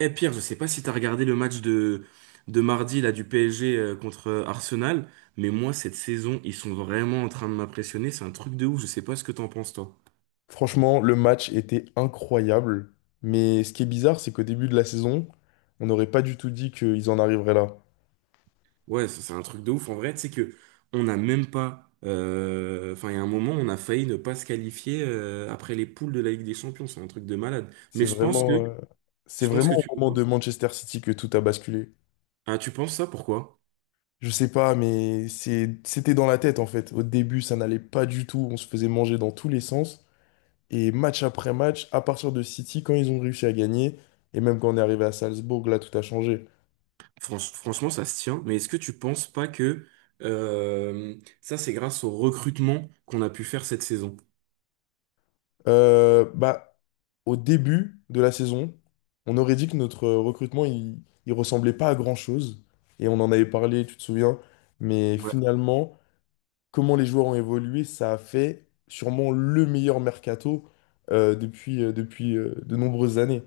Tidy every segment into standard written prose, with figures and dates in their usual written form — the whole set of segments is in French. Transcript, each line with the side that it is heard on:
right: Eh Pierre, je sais pas si tu as regardé le match de mardi là, du PSG contre Arsenal, mais moi cette saison, ils sont vraiment en train de m'impressionner. C'est un truc de ouf, je sais pas ce que t'en penses toi.
left: Franchement, le match était incroyable. Mais ce qui est bizarre, c'est qu'au début de la saison, on n'aurait pas du tout dit qu'ils en arriveraient là.
right: Ouais, ça, c'est un truc de ouf. En vrai, tu sais que on n'a même pas. Enfin, il y a un moment, on a failli ne pas se qualifier après les poules de la Ligue des Champions. C'est un truc de malade.
left: C'est
right: Mais je pense que
left: vraiment, euh, c'est
right: je pense
left: vraiment
right: que
left: au
right: tu
left: moment de
right: vois.
left: Manchester City que tout a basculé.
right: Ah, tu penses ça, pourquoi?
left: Je sais pas, c'était dans la tête en fait. Au début, ça n'allait pas du tout. On se faisait manger dans tous les sens. Et match après match, à partir de City, quand ils ont réussi à gagner, et même quand on est arrivé à Salzbourg, là, tout a changé.
right: Franchement, ça se tient. Mais est-ce que tu penses pas que ça, c'est grâce au recrutement qu'on a pu faire cette saison?
left: Bah, au début de la saison, on aurait dit que notre recrutement, il ressemblait pas à grand-chose. Et on en avait parlé, tu te souviens. Mais
right: Ouais.
left: finalement, comment les joueurs ont évolué, ça a fait sûrement le meilleur mercato depuis de nombreuses années.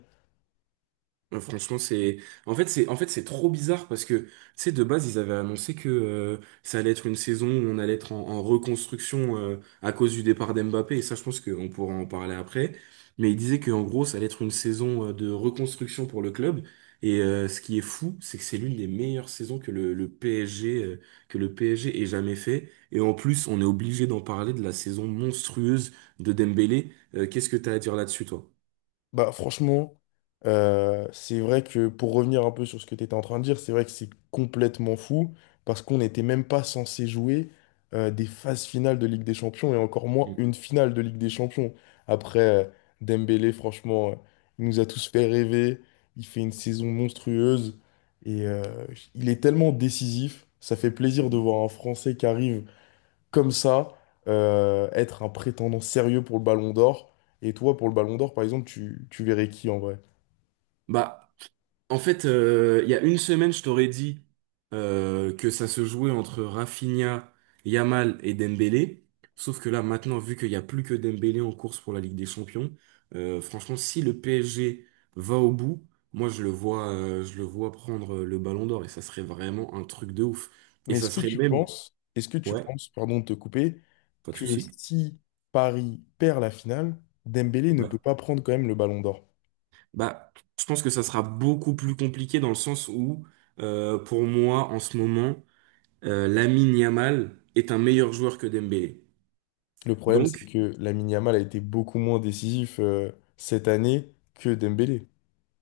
right: Franchement, c'est en fait c'est trop bizarre parce que tu sais de base ils avaient annoncé que ça allait être une saison où on allait être en reconstruction à cause du départ d'Mbappé, et ça je pense qu'on pourra en parler après, mais ils disaient que en gros ça allait être une saison de reconstruction pour le club et ce qui est fou c'est que c'est l'une des meilleures saisons que le PSG que le PSG ait jamais fait, et en plus on est obligé d'en parler de la saison monstrueuse de Dembélé. Qu'est-ce que t'as à dire là-dessus toi?
left: Bah, franchement, c'est vrai que pour revenir un peu sur ce que tu étais en train de dire, c'est vrai que c'est complètement fou parce qu'on n'était même pas censé jouer des phases finales de Ligue des Champions et encore moins
right: Mm.
left: une finale de Ligue des Champions. Après, Dembélé, franchement, il nous a tous fait rêver. Il fait une saison monstrueuse et il est tellement décisif. Ça fait plaisir de voir un Français qui arrive comme ça, être un prétendant sérieux pour le Ballon d'Or. Et toi, pour le Ballon d'Or, par exemple, tu verrais qui en vrai?
right: Bah en fait, il y a une semaine, je t'aurais dit que ça se jouait entre Rafinha, Yamal et Dembélé. Sauf que là, maintenant, vu qu'il n'y a plus que Dembélé en course pour la Ligue des Champions, franchement, si le PSG va au bout, moi, je le vois prendre le Ballon d'Or, et ça serait vraiment un truc de ouf. Et
left: Mais
right: ça serait même,
left: est-ce que tu
right: ouais,
left: penses, pardon de te couper,
right: pas de
left: que
right: souci.
left: si Paris perd la finale, Dembélé ne
right: Ouais.
left: peut pas prendre quand même le Ballon d'Or?
right: Bah, je pense que ça sera beaucoup plus compliqué dans le sens où, pour moi, en ce moment. Lamine Yamal est un meilleur joueur que Dembélé.
left: Le problème, c'est
right: Donc,
left: que Lamine Yamal a été beaucoup moins décisif cette année que Dembélé.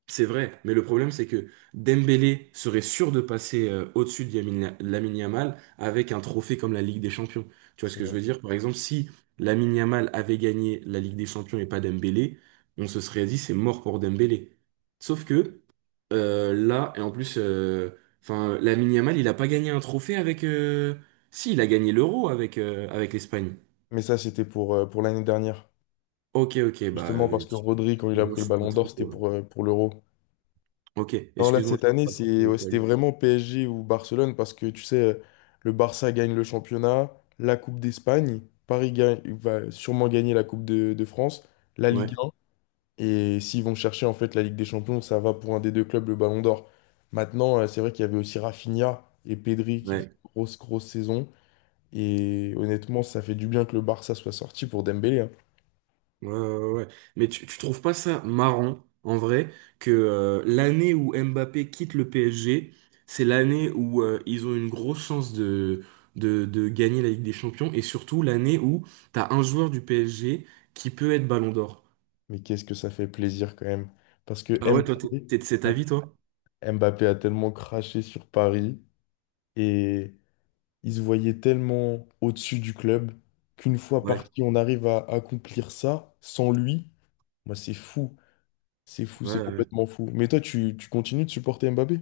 right: c'est vrai, mais le problème, c'est que Dembélé serait sûr de passer au-dessus de Lamine Yamal avec un trophée comme la Ligue des Champions. Tu vois ce
left: C'est
right: que je
left: vrai.
right: veux dire? Par exemple, si Lamine Yamal avait gagné la Ligue des Champions et pas Dembélé, on se serait dit c'est mort pour Dembélé. Sauf que là, et en plus, enfin, Lamine Yamal, il n'a pas gagné un trophée avec. Si, il a gagné l'Euro avec, avec l'Espagne.
left: Mais ça, c'était pour l'année dernière.
right: Ok, ok, bah,
left: Justement parce que Rodri, quand il a
right: excuse-moi,
left: pris
right: je
left: le
right: suis pas
left: Ballon d'Or,
right: trop.
left: c'était
right: euh,
left: pour l'Euro.
right: Ok,
left: Non, là,
right: excuse-moi,
left: cette
right: je suis
left: année,
right: pas trop
left: ouais, c'était
right: calé.
left: vraiment PSG ou Barcelone parce que tu sais, le Barça gagne le championnat, la Coupe d'Espagne, Paris gagne, va sûrement gagner la Coupe de France, la Ligue
right: Ouais,
left: 1. Et s'ils vont chercher en fait la Ligue des Champions, ça va pour un des deux clubs, le Ballon d'Or. Maintenant, c'est vrai qu'il y avait aussi Rafinha et Pedri qui faisaient
right: ouais,
left: une grosse, grosse saison. Et honnêtement, ça fait du bien que le Barça soit sorti pour Dembélé, hein.
right: ouais, ouais. Ouais. Mais tu trouves pas ça marrant, en vrai, que l'année où Mbappé quitte le PSG, c'est l'année où ils ont une grosse chance de gagner la Ligue des Champions, et surtout l'année où t'as un joueur du PSG qui peut être Ballon d'Or.
left: Mais qu'est-ce que ça fait plaisir quand même. Parce que
right: Ah ouais, toi, t'es
left: Mbappé,
right: t'es de cet avis, toi?
left: Mbappé a tellement craché sur Paris. Et ils se voyaient tellement au-dessus du club qu'une fois
right: Ouais,
left: parti, on arrive à accomplir ça sans lui. Moi, c'est fou. C'est fou,
right: ouais,
left: c'est
right: ouais.
left: complètement fou. Mais toi, tu continues de supporter Mbappé?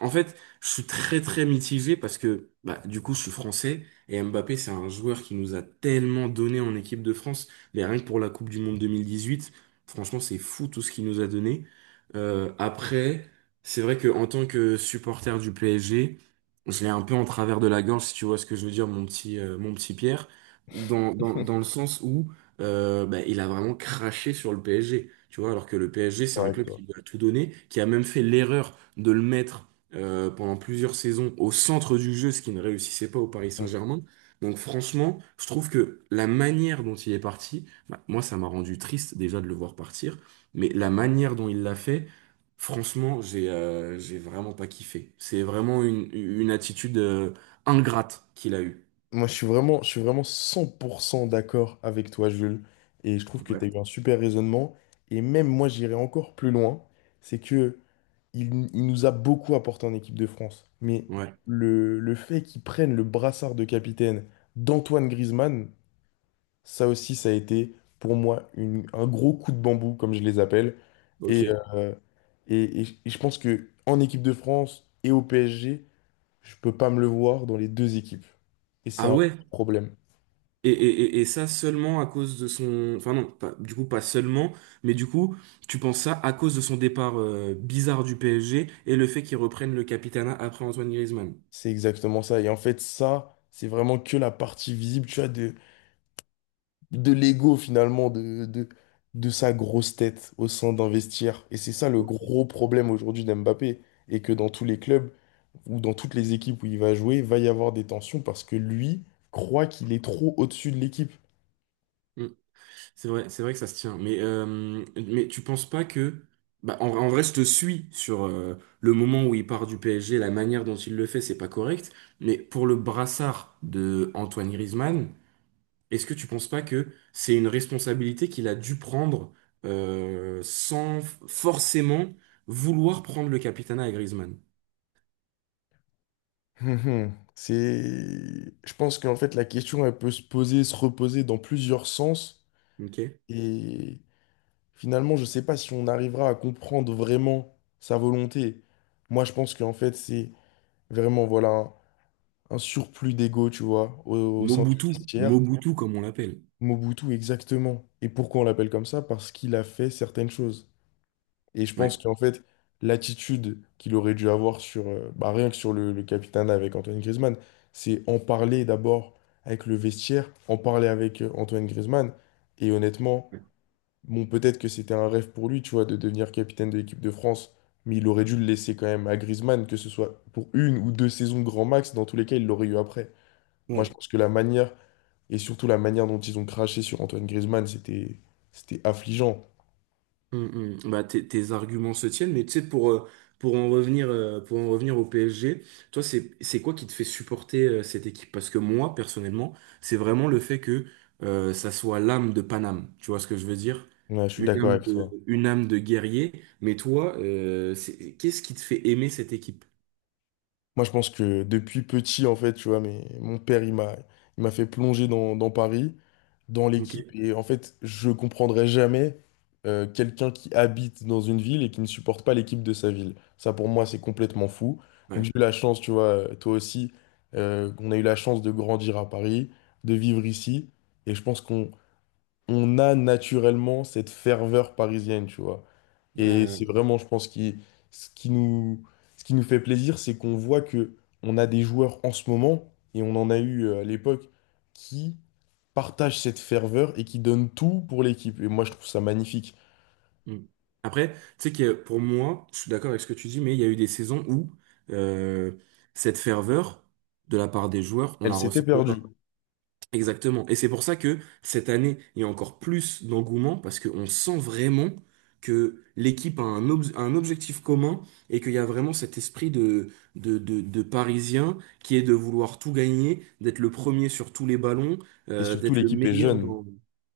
right: En fait, je suis très très mitigé parce que bah, du coup je suis français et Mbappé c'est un joueur qui nous a tellement donné en équipe de France, mais rien que pour la Coupe du Monde 2018, franchement c'est fou tout ce qu'il nous a donné. Après, c'est vrai que en tant que supporter du PSG, je l'ai un peu en travers de la gorge si tu vois ce que je veux dire mon petit Pierre, dans le sens où bah, il a vraiment craché sur le PSG, tu vois, alors que le PSG c'est un
left: Correct,
right: club
left: toi.
right: qui lui a tout donné, qui a même fait l'erreur de le mettre pendant plusieurs saisons au centre du jeu, ce qui ne réussissait pas au Paris
left: Mm.
right: Saint-Germain. Donc franchement, je trouve que la manière dont il est parti, bah, moi ça m'a rendu triste déjà de le voir partir, mais la manière dont il l'a fait, franchement, j'ai vraiment pas kiffé. C'est vraiment une attitude ingrate qu'il a eue.
left: Moi, je suis vraiment 100% d'accord avec toi, Jules. Et je trouve que tu as
right: Ouais.
left: eu un super raisonnement. Et même moi, j'irais encore plus loin. C'est que il nous a beaucoup apporté en équipe de France. Mais
right: Ouais.
left: le fait qu'il prenne le brassard de capitaine d'Antoine Griezmann, ça aussi, ça a été pour moi un gros coup de bambou, comme je les appelle.
right: Ok.
left: Et, euh, et je pense que en équipe de France et au PSG, je peux pas me le voir dans les deux équipes. Et c'est
right: Ah
left: un
right: ouais?
left: problème.
right: Et ça seulement à cause de son... Enfin non, pas- du coup pas seulement, mais du coup tu penses ça à cause de son départ bizarre du PSG et le fait qu'il reprenne le capitanat après Antoine Griezmann.
left: C'est exactement ça. Et en fait, ça, c'est vraiment que la partie visible, tu vois, de l'ego finalement de sa grosse tête au sein d'investir. Et c'est ça le
right: Ok.
left: gros problème aujourd'hui d'Mbappé. Et que dans tous les clubs ou dans toutes les équipes où il va jouer, va y avoir des tensions parce que lui croit qu'il est trop au-dessus de l'équipe.
right: Mm. C'est vrai que ça se tient. Mais tu penses pas que... Bah, en vrai, je te suis sur le moment où il part du PSG, la manière dont il le fait, c'est pas correct. Mais pour le brassard de Antoine Griezmann, est-ce que tu penses pas que c'est une responsabilité qu'il a dû prendre sans forcément vouloir prendre le capitanat à Griezmann?
left: C'est... Je pense qu'en fait, la question, elle peut se poser, se reposer dans plusieurs sens.
right: Ok?
left: Et finalement, je ne sais pas si on arrivera à comprendre vraiment sa volonté. Moi, je pense qu'en fait, c'est vraiment, voilà, un surplus d'ego, tu vois, au sein du
right: Mobutu,
left: vestiaire.
right: Mobutu comme on l'appelle.
left: Mobutu, exactement. Et pourquoi on l'appelle comme ça? Parce qu'il a fait certaines choses. Et je
right: Ouais.
left: pense qu'en fait, l'attitude qu'il aurait dû avoir sur, bah, rien que sur le capitana avec Antoine Griezmann, c'est en parler d'abord avec le vestiaire, en parler avec Antoine Griezmann. Et honnêtement, bon, peut-être que c'était un rêve pour lui, tu vois, de devenir capitaine de l'équipe de France. Mais il aurait dû le laisser quand même à Griezmann, que ce soit pour une ou deux saisons grand max, dans tous les cas, il l'aurait eu après. Moi, je
right: Ouais.
left: pense que la manière et surtout, la manière dont ils ont craché sur Antoine Griezmann, c'était affligeant.
right: Mm, mm. Bah, tes arguments se tiennent, mais tu sais, pour en revenir au PSG, toi, c'est quoi qui te fait supporter cette équipe? Parce que moi, personnellement, c'est vraiment le fait que ça soit l'âme de Paname. Tu vois ce que je veux dire?
left: Ouais, je suis d'accord avec toi.
right: Une âme de guerrier. Mais toi, c'est- qu'est-ce qui te fait aimer cette équipe?
left: Moi, je pense que depuis petit, en fait, tu vois, mais mon père, il m'a fait plonger dans Paris, dans
right: Ok.
left: l'équipe. Et en fait, je comprendrai jamais quelqu'un qui habite dans une ville et qui ne supporte pas l'équipe de sa ville. Ça, pour moi, c'est complètement fou. Donc,
right: Ouais.
left: j'ai eu la chance, tu vois, toi aussi, on a eu la chance de grandir à Paris, de vivre ici. Et je pense qu'on a naturellement cette ferveur parisienne, tu vois.
right: Ouais,
left: Et
right: ouais, ouais.
left: c'est vraiment, je pense, qui, ce qui nous, ce qui nous fait plaisir, c'est qu'on voit que on a des joueurs en ce moment, et on en a eu à l'époque, qui partagent cette ferveur et qui donnent tout pour l'équipe. Et moi, je trouve ça magnifique.
right: Mm. Après, tu sais que pour moi, je suis d'accord avec ce que tu dis, mais il y a eu des saisons où euh, cette ferveur de la part des joueurs, on
left: Elle
right: la
left: s'était
right: ressentait pas.
left: perdue.
right: Exactement. Et c'est pour ça que cette année, il y a encore plus d'engouement parce qu'on sent vraiment que l'équipe a un, ob- un objectif commun et qu'il y a vraiment cet esprit de Parisien qui est de vouloir tout gagner, d'être le premier sur tous les ballons,
left: Et surtout,
right: d'être le
left: l'équipe est
right: meilleur.
left: jeune.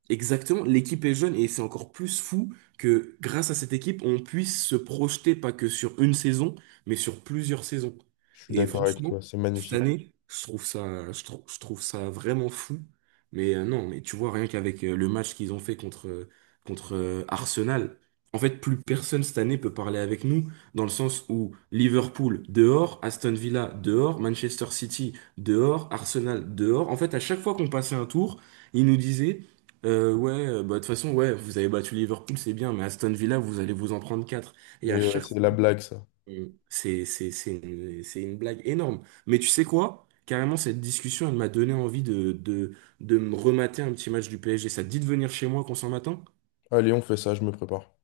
right: Exactement, l'équipe est jeune et c'est encore plus fou que grâce à cette équipe, on puisse se projeter pas que sur une saison, mais sur plusieurs saisons.
left: Je suis
right: Et
left: d'accord avec
right: franchement,
left: toi, c'est
right: cette
left: magnifique.
right: année, je trouve ça, je trouve ça vraiment fou. Mais non, mais tu vois, rien qu'avec le match qu'ils ont fait contre, Arsenal, en fait, plus personne cette année peut parler avec nous, dans le sens où Liverpool dehors, Aston Villa dehors, Manchester City dehors, Arsenal dehors. En fait, à chaque fois qu'on passait un tour, ils nous disaient ouais, bah, de toute façon, ouais, vous avez battu Liverpool, c'est bien, mais Aston Villa, vous allez vous en prendre 4. Et à
left: Et ouais,
right: chaque fois,
left: c'est la blague, ça.
right: c'est c'est une blague énorme. Mais tu sais quoi? Carrément, cette discussion, elle m'a donné envie de me remater un petit match du PSG. Ça te dit de venir chez moi qu'on s'en matin?
left: Allez, on fait ça, je me prépare.